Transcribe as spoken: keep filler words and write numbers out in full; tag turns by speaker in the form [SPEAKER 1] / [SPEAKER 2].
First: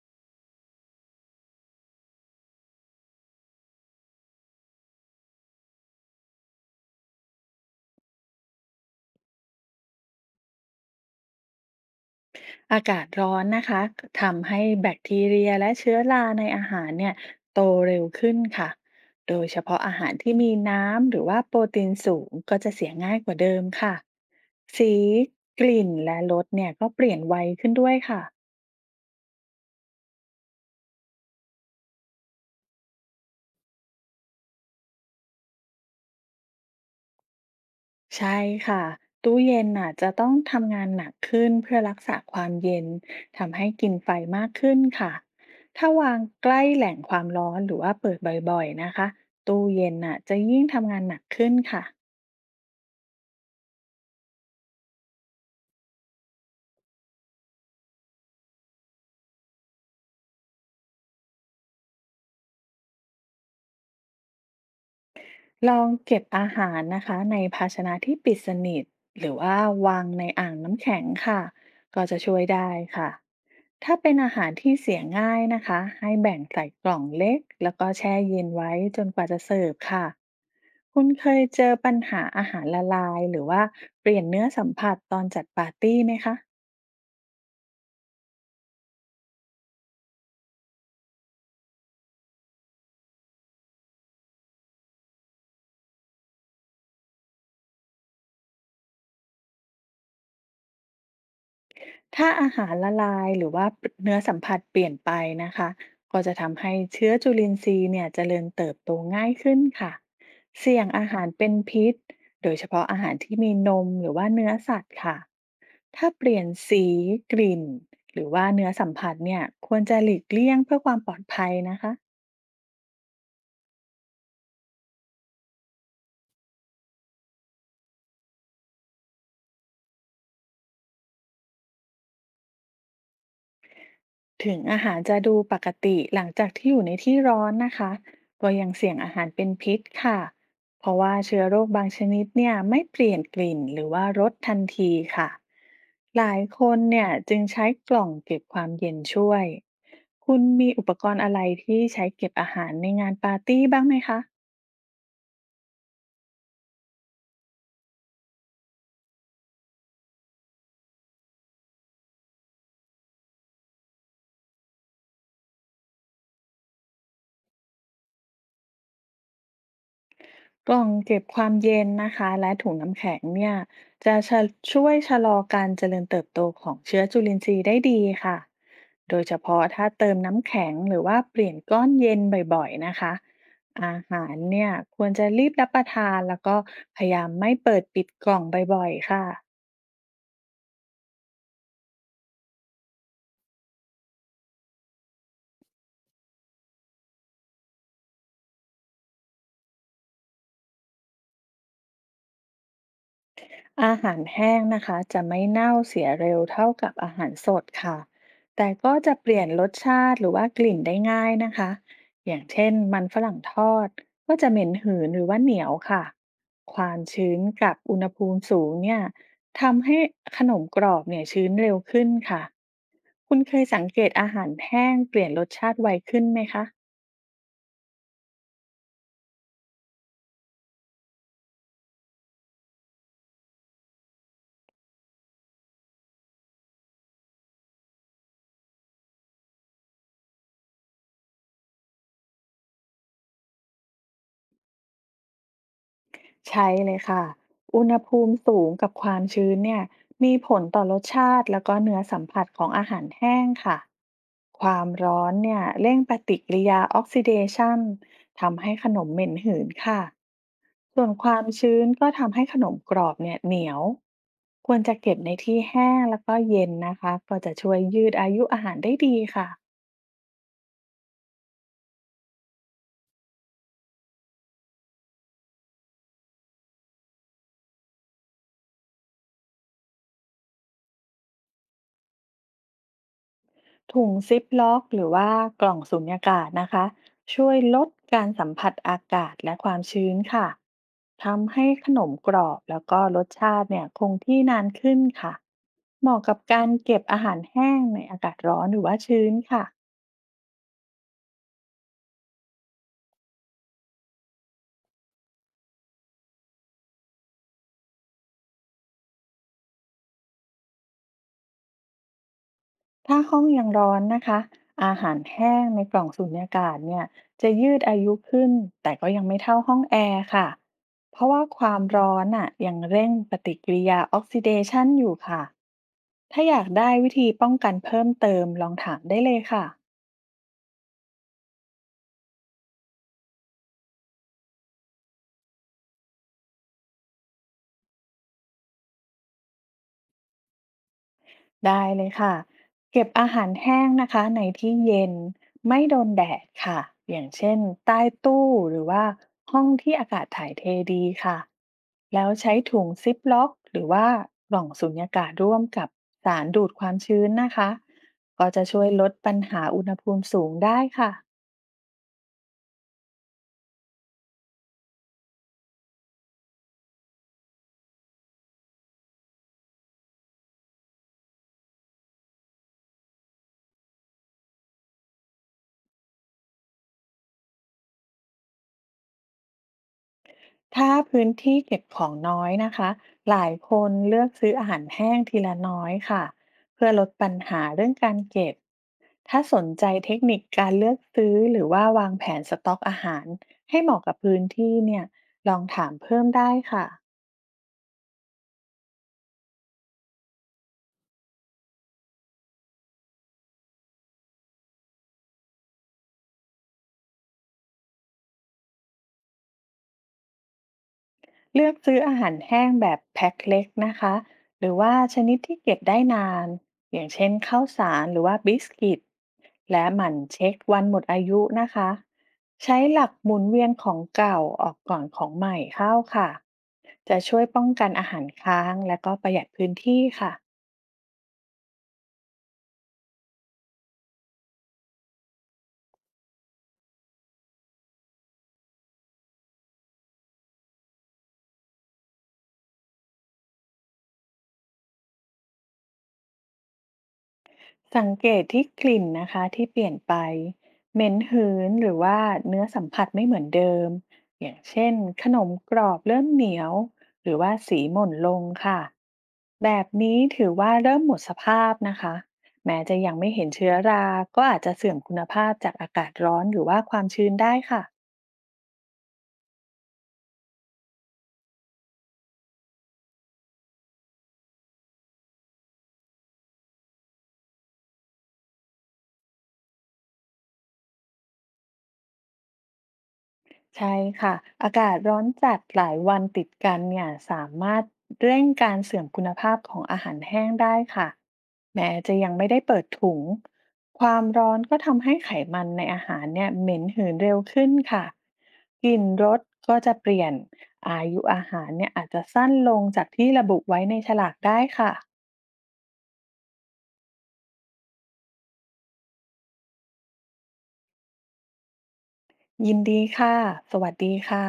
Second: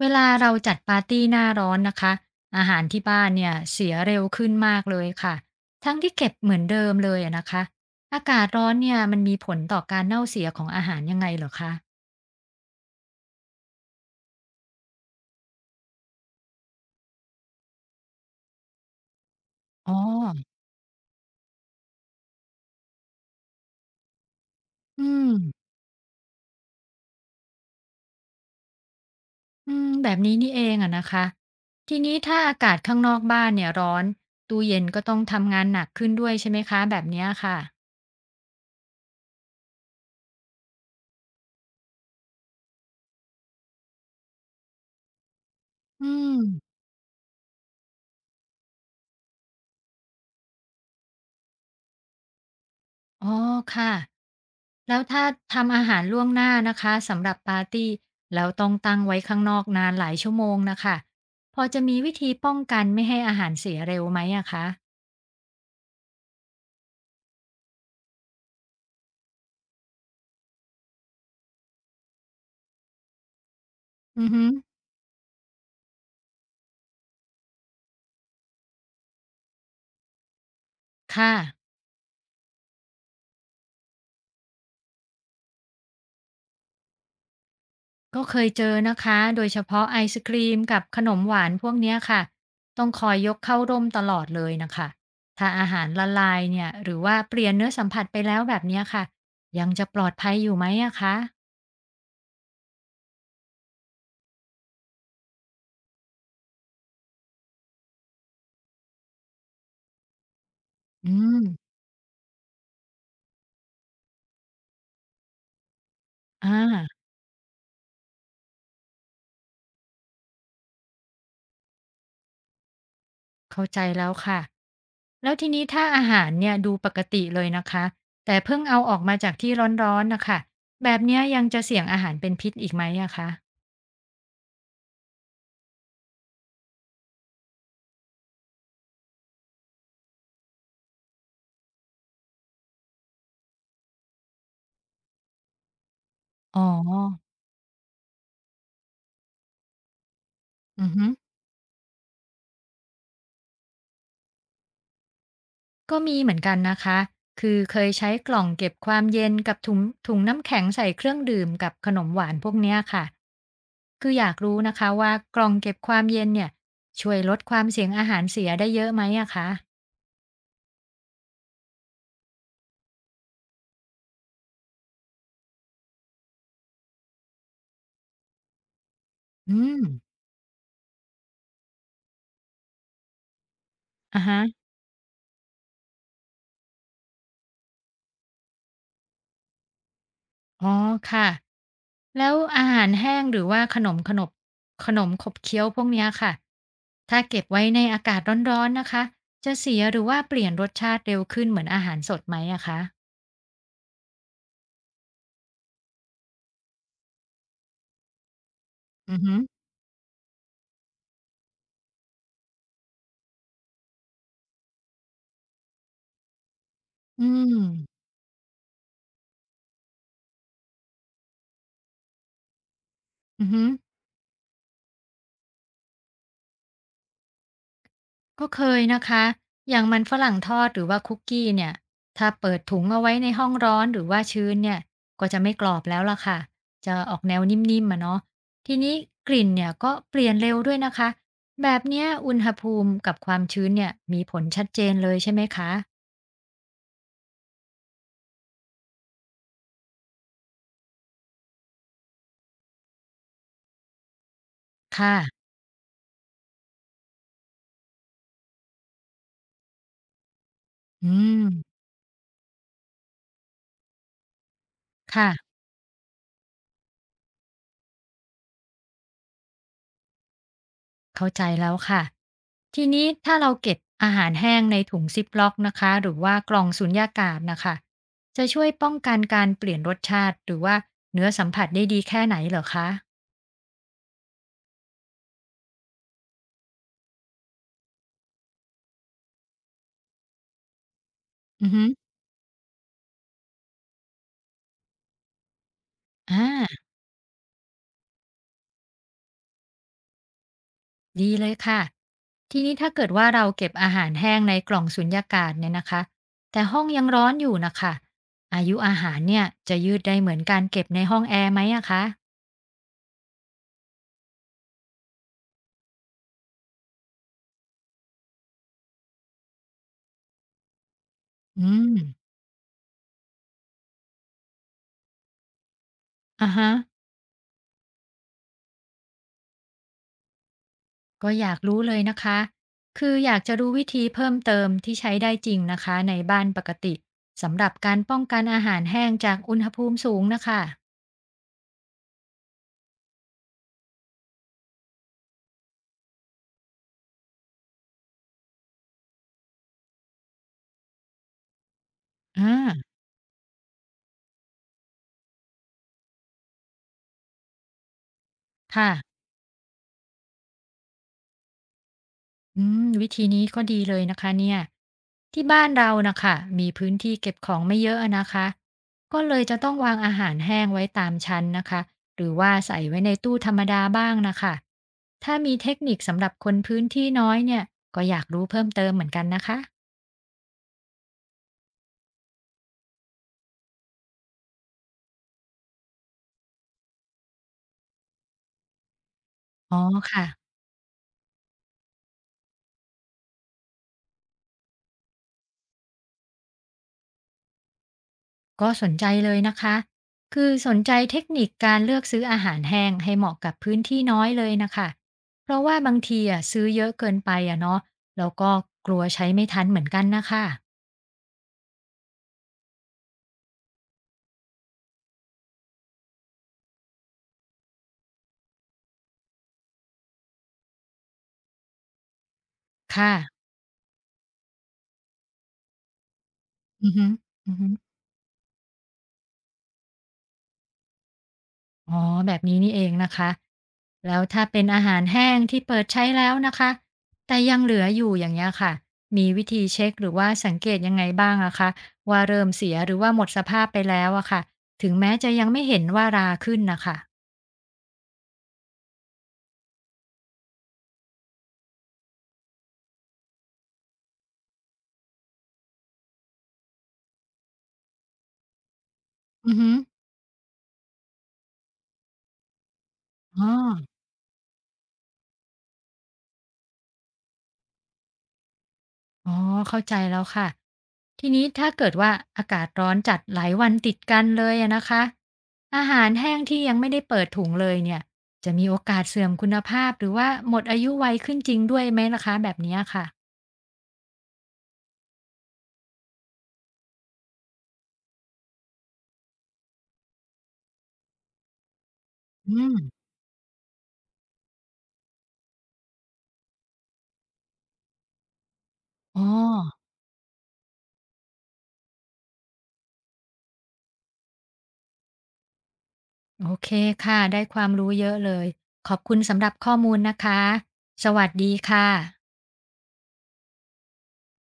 [SPEAKER 1] เวลาเราจัดปาร์ตีหน้าร้อนนะคะอาหารที่บ้านเนี่ยเสียเร็วขึ้นมากเลยค่ะทั้งที่เก็บเหมือนเดิมเลยอะนะคะอากาศร้อนเนี่ยมันมีผลต่อการเน่าเสียของอาหารยังไงเหรอคะ
[SPEAKER 2] อากาศร้อนนะคะทำให้แบคทีเรียและเชื้อราในอาหารเนี่ยโตเร็วขึ้นค่ะ โดยเฉพาะ
[SPEAKER 1] อ๋อ
[SPEAKER 2] อาหารที่มีน้ำหรือว่าโปรตีนสูงก็จะเสียง่ายกว่าเดิมค่ะสี
[SPEAKER 1] อืม
[SPEAKER 2] กลิ่นและรสเนี่ยก็เปลี่ยนไวขึ้นด้วยค่ะ
[SPEAKER 1] อืมแบบนี้นี่เองอะนะคะทีนี้ถ้าอากาศข้างนอกบ้านเนี่ยร้อนตู้เย็นก็ต้องทำงานหนักขึ้นด้วยใช่ไหมคะแบบเนี้ยค่ะ
[SPEAKER 2] ใช่ค่ะ ตู้เย็นน่ะจะต้องทำงานหนักขึ้นเพื่อรักษาความเย็น ทำให้กินไฟมากขึ้นค่ะถ้า
[SPEAKER 1] อื
[SPEAKER 2] วางใกล้
[SPEAKER 1] ม
[SPEAKER 2] แหล่งความร้อนหรือว่าเปิดบ่อยๆนะคะตู้เย็นน่ะจะยิ่งทำงานหนักขึ้นค่ะ
[SPEAKER 1] อ๋อค่ะ แล้วถ้าทำอาหารล่วงหน้านะคะสำหรับปาร์ตี้แล้วต้องตั้งไว้ข้างนอกนานหลายชั่วโมงนะคะพอจะมีวิธีป้องกันไม่ให้อาหารเสียเร็วไหมอะคะ
[SPEAKER 2] ลองเก็บอาหารนะคะในภาชนะที่ปิดสนิทหรือว่าวางในอ่างน้ำแข็งค่ะก็จะช่วยได้ค่ะถ้าเป็น
[SPEAKER 1] อือ
[SPEAKER 2] อา
[SPEAKER 1] ฮึ
[SPEAKER 2] หารที่เสียง่ายนะคะให้แบ่งใส่กล่องเล็กแล้วก็แช่เย็นไว้จนกว่าจะเสิร์ฟค่ะคุณเค
[SPEAKER 1] ค่ะ
[SPEAKER 2] ยเจอปัญหาอาหารละลายหรือว่าเปลี่ยนเนื้อสัมผัสตอนจัดปาร์ตี้ไหมคะ
[SPEAKER 1] ก็เคยเจอนะคะโดยเฉพาะไอศครีมกับขนมหวานพวกเนี้ยค่ะต้องคอยยกเข้าร่มตลอดเลยนะคะถ้าอาหารละลายเนี่ยหรือว่าเปลี่ยนเนื้อสัมผัสไปแล้วแบบเนี้ยค่ะยังจะปลอดภัยอยู่ไหมอะคะ
[SPEAKER 2] ถ้าอาหารละลายหรือว่าเนื้อสัมผัสเปลี่ยนไปนะคะก็จะทำให้เชื้อจุลินทรีย์เนี่ยเจริญเติบโตง่ายขึ้นค่ะเสี่ยงอา
[SPEAKER 1] อื
[SPEAKER 2] หาร
[SPEAKER 1] ม
[SPEAKER 2] เป็นพิษโดยเฉพาะอาหารที่มีนมหรือว่าเนื้อสัตว์ค่ะถ้าเปลี่ยน
[SPEAKER 1] อา
[SPEAKER 2] สีกลิ่นหรือว่าเนื้อสัมผัสเนี่ยควรจะหลีกเลี่ยงเพื่อความปลอดภัยนะคะ
[SPEAKER 1] เข้าใจแล้วค่ะแล้วทีนี้ถ้าอาหารเนี่ยดูปกติเลยนะคะแต่เพิ่งเอาออกมาจากที่ร้อนๆนะคะแบบเนี้ยยังจะเสี่ยงอาหารเป็นพิษอีกไหมอะคะ
[SPEAKER 2] ถึงอาหารจะดูปกติหลังจากที่อยู่ในที่ร้อนนะคะก็ยังเสี่ยงอาหารเป็นพิษค่ะ เพราะว่าเชื้อโรคบางชนิดเนี่ยไม่เปลี่ยนกลิ่นหรือว่ารสทันทีค่ะ หลาย
[SPEAKER 1] อ๋อ
[SPEAKER 2] คนเนี่ยจึงใช้กล่องเก็บความเย็นช่วย คุณมีอุ
[SPEAKER 1] อือ
[SPEAKER 2] ป
[SPEAKER 1] ฮึ
[SPEAKER 2] กรณ์อะไรที่ใช้เก็บอาหารในงานปาร์ตี้บ้างไหมคะ
[SPEAKER 1] ก็มีเหมือนกันนะคะคือเคยใช้กล่องเก็บความเย็นกับถุงถุงน้ำแข็งใส่เครื่องดื่มกับขนมหวานพวกเนี้ยค่ะคืออยากรู้นะคะว่ากล่องเก็บความเย็นเนี่ยช่วยลดความเสี่ยงอาหารเสียได้เยอะไหมอะคะ
[SPEAKER 2] กล่องเก็บความเย็นนะคะและถุงน้ำแข็งเนี่ยจะชะช่วยชะลอการเจริญเติบโตของเชื้อจุลินทรีย์ได้ดีค่ะโดยเฉ
[SPEAKER 1] อื
[SPEAKER 2] พาะ
[SPEAKER 1] ม
[SPEAKER 2] ถ้าเติมน้ำแข็งหรือว่าเปลี่ยนก้อนเย็นบ่อยๆนะคะอา
[SPEAKER 1] อ่ะ
[SPEAKER 2] หาร
[SPEAKER 1] ฮะ
[SPEAKER 2] เนี่ยควรจะรีบรับประทานแล้วก็พยายามไม่เปิดปิดกล่องบ่อยๆค่ะ
[SPEAKER 1] อ๋อค่ะแล้วอาหารแห้งหรือว่าขนมขนบขนมขบเคี้ยวพวกเนี้ยค่ะถ้าเก็บไว้ในอากาศร้อนๆนะคะจะเสียหรือว่าเปลี่ยนรสชาติเร็วขึ้นเหมือนอาหารสดไหมอะคะ
[SPEAKER 2] อาหารแห้งนะคะจะไม่เน่าเสียเร็วเท่ากับอาหารสดค่ะแต่ก็จะ
[SPEAKER 1] อือ
[SPEAKER 2] เป
[SPEAKER 1] ฮึ
[SPEAKER 2] ลี่ยนรสชาติหรือว่ากลิ่นได้ง่ายนะคะอย่างเช่นมันฝรั่งทอดก็จะเหม็นหืนหรือว่าเหนียวค่ะความ
[SPEAKER 1] อื
[SPEAKER 2] ชื้นกับอุณ
[SPEAKER 1] ม
[SPEAKER 2] หภูมิสูงเนี่ยทำให้ขนมกรอบเนี่ยชื้นเร็วขึ้นค่ะคุณ
[SPEAKER 1] อือ
[SPEAKER 2] เค
[SPEAKER 1] ฮึ
[SPEAKER 2] ยสังเกตอาหารแห้งเปลี่ยนรสชาติไวขึ้นไหมคะ
[SPEAKER 1] ก็เคยนะคะ อย่างมันฝรั่งทอดหรือว่าคุกกี้เนี่ย ถ้าเปิดถุงเอาไว้ในห้องร้อนหรือว่าชื้นเนี่ย ก็จะไม่กรอบแล้วล่ะค่ะจะออกแนวนิ่มๆอะเนาะทีนี้กลิ่นเนี่ยก็เปลี่ยนเร็วด้วยนะคะ แบบเนี้ยอุณหภูมิกับความชื้นเนี่ยมีผลชัดเจนเลยใช่ไหมคะ
[SPEAKER 2] ใช่เลยค่ะ อุณหภูมิสูงกับความชื้นเนี่ยมีผลต่อรสชาติแล้วก็เนื้อสัมผัสของอาหารแห้งค่ะ ความร้อน
[SPEAKER 1] ค่ะ
[SPEAKER 2] เนี่ยเร่งปฏิกิริยาออกซิเดชันทำให้ขนมเหม็นหืนค่ะ ส่ว
[SPEAKER 1] อื
[SPEAKER 2] นควา
[SPEAKER 1] ม
[SPEAKER 2] มชื้นก็ทำให้ขนมกรอบเนี่ยเหนียว ควรจะเก็บ
[SPEAKER 1] ค่ะ
[SPEAKER 2] ในที่แห้งแล้วก็เย็นนะคะ ก็จะช่วยยืดอายุอาหารได้ดีค่ะ
[SPEAKER 1] เข้าใจแล้วค่ะทีนี้ถ้าเราเก็บอาหารแห้งในถุงซิปล็อกนะคะหรือว่ากล่องสุญญากาศนะคะจะช่วยป้องกันการเปลี่ยนรสชาติหรือว่าเนื้อสัมผัสได้ดีแค่ไหนเหรอคะ
[SPEAKER 2] ถุงซิปล็อกหรือว่ากล่องสุญญากาศนะคะช่วยลดการสัมผัสอากาศและความชื้นค่ะทำ
[SPEAKER 1] อื
[SPEAKER 2] ให้
[SPEAKER 1] อฮึ
[SPEAKER 2] ขนมกรอบแล้วก็รสชาติเนี่ยคงที่นานขึ้นค่ะเหมาะ
[SPEAKER 1] อ่
[SPEAKER 2] กับการ
[SPEAKER 1] า
[SPEAKER 2] เก็บอาหารแห้งในอากาศร้อนหรือว่าชื้นค่ะ
[SPEAKER 1] ดีเลยค่ะทีนี้ถ้าเกิดว่าเราเก็บอาหารแห้งในกล่องสุญญากาศเนี่ยนะคะแต่ห้องยังร้อนอยู่นะคะอายุอาหารเนี่ยจะยืดได้เหมือนการเก็บในห้องแอร์ไหมอะคะ
[SPEAKER 2] ถ้าห้องยังร้อนนะคะอาหารแห้งในกล่องสูญญากาศเนี่ยจะยืดอายุขึ้นแต่ก็ยังไม่เท่าห้องแอร์ค่ะเพราะว่าค
[SPEAKER 1] อื
[SPEAKER 2] วาม
[SPEAKER 1] ม
[SPEAKER 2] ร้อนอ่ะยังเร่งปฏิกิริยาออกซิเดชันอยู่ค่ะถ้า
[SPEAKER 1] อ่ะ
[SPEAKER 2] อยา
[SPEAKER 1] ฮะ
[SPEAKER 2] กได้วิธีป้องกันเพิ่มเติมลองถามได้เลยค่ะ
[SPEAKER 1] ก็อยากรู้เลยนะคะ คืออยากจะรู้วิธีเพิ่มเติมที่ใช้ได้จริงนะคะในบ้านปกติสำหรับการป้องกันอาหารแห้งจากอุณหภูมิสูงนะคะ
[SPEAKER 2] ได้เลยค่ะเก็บอาหารแห้งนะคะในที่เย็นไม่โดนแดดค่ะอย่างเช่นใต้ตู้หรือว่าห้องที่อากาศถ่ายเทดีค่ะแล้ว
[SPEAKER 1] อ่
[SPEAKER 2] ใช้ถุง
[SPEAKER 1] า
[SPEAKER 2] ซิปล็อกหรือว่ากล่องสุญญากาศร่วมกับสารดูดความชื้นนะคะก็จะช่ว
[SPEAKER 1] ค่ะ
[SPEAKER 2] ยลดปัญหาอุณหภูมิสูงได้ค่ะ
[SPEAKER 1] อืมวิธีนี้ก็ดีเลยนะคะเนี่ยที่บ้านเรานะคะมีพื้นที่เก็บของไม่เยอะอะนะคะก็เลยจะต้องวางอาหารแห้งไว้ตามชั้นนะคะหรือว่าใส่ไว้ในตู้ธรรมดาบ้างนะคะถ้ามีเทคนิคสำหรับคนพื้นที่น้อยเนี่ยก็อยากรู้เพิ่มเติมเหมือนกันนะคะ
[SPEAKER 2] ถ้าพื้นที่เก็บของน้อยนะคะหลายคนเลือกซื้ออาหารแห้งทีละน้อยค่ะเพื่อลดปัญหาเรื่องการเก็บถ้าสน
[SPEAKER 1] อ๋อ
[SPEAKER 2] ใจเทค
[SPEAKER 1] ค่ะ
[SPEAKER 2] นิคการเลือกซื้อหรือว่าวางแผนสต็อกอาหารให้เหมาะกับพื้นที่เนี่ยลองถามเพิ่มได้ค่ะ
[SPEAKER 1] ก็สนใจเลยนะคะ คือสนใจเทคนิคการเลือกซื้ออาหารแห้งให้เหมาะกับพื้นที่น้อยเลยนะคะ เพราะว่าบางทีอ่ะซื้อเยอะเกินไปอ่ะเนาะ แล้วก็กลัวใช้ไม่ทันเหมือนกันนะคะ
[SPEAKER 2] เลือกซื้ออาหารแห้งแบบแพ็คเล็กนะคะ หรือว่าชนิดที่เก็บได้นาน อย่างเช่นข้าวสารหรือว่าบิสกิต และหมั่นเช็ควันหมดอายุนะคะ ใช้หลั
[SPEAKER 1] ค่ะ
[SPEAKER 2] กหมุนเวียนของเก่าออกก่อนของใหม่เข้าค่ะ
[SPEAKER 1] อือฮึ
[SPEAKER 2] จะช่วย
[SPEAKER 1] อือ
[SPEAKER 2] ป้อ
[SPEAKER 1] ฮึ
[SPEAKER 2] งกันอาหารค้างและก็ประหยัดพื้นที่ค่ะ
[SPEAKER 1] อ๋อแบบนี้นี่เองนะคะ แล้วถ้าเป็นอาหารแห้งที่เปิดใช้แล้วนะคะ แต่ยังเหลืออยู่อย่างเงี้ยค่ะ มีวิธีเช็คหรือว่าสังเกตยังไงบ้างอะคะว่าเริ่มเสียหรือว่าหมดสภาพไปแล้วอะค่ะถึงแม้จะยังไม่เห็นว่าราขึ้นนะคะ
[SPEAKER 2] สังเกตที่กลิ่นนะคะที่เปลี่ยนไปเหม็นหืนหรือว่าเนื้อสัมผัสไม่เหมือนเดิมอย่างเช่นขนมกรอบเริ่มเหนียวหรือว่าสีหม่นลงค่ะ
[SPEAKER 1] อือฮึ
[SPEAKER 2] แบบนี้ถือว่าเริ่มหมดสภาพนะคะแม้จะยังไม่
[SPEAKER 1] อ๋
[SPEAKER 2] เห็
[SPEAKER 1] อ
[SPEAKER 2] นเชื้อราก็อาจจะเสื่อมคุณภาพจากอากาศร้อนหรือว่าความชื้นได้ค่ะ
[SPEAKER 1] อ๋อเข้าใจแล้วค่ะทีนี้ถ้าเกิดว่าอากาศร้อนจัดหลายวันติดกันเลยอะนะคะอาหารแห้งที่ยังไม่ได้เปิดถุงเลยเนี่ยจะมีโอกาสเสื่อมคุณภาพหรือว่าหมดอายุไวขึ้นจริงด้วยไหมล่ะคะแบบเนี้ยค่ะ
[SPEAKER 2] ใช่ค่ะอากาศร้อนจัดหลายวันติดกันเนี่ยสามารถเร่งการเสื่อมคุณภาพของอาหารแห้งได้ค่ะแม้จะยังไม่
[SPEAKER 1] อื
[SPEAKER 2] ได้เปิด
[SPEAKER 1] ม
[SPEAKER 2] ถุงความร้อนก็ทำให้ไขมันในอาหารเนี่ยเหม็นหืนเร็วขึ้นค่ะกลิ่น
[SPEAKER 1] อ๋อ
[SPEAKER 2] รสก็จะเปลี่ยนอายุอาหารเนี่ยอาจจะสั้นลงจากที่ระบุไว้ในฉลากได้ค่ะ
[SPEAKER 1] โอเคค่ะได้ความรู้เยอะเลยขอบคุณสำหรับข้อมูลนะคะสวัสดีค่ะ
[SPEAKER 2] ยินดีค่ะสวัสดีค่ะ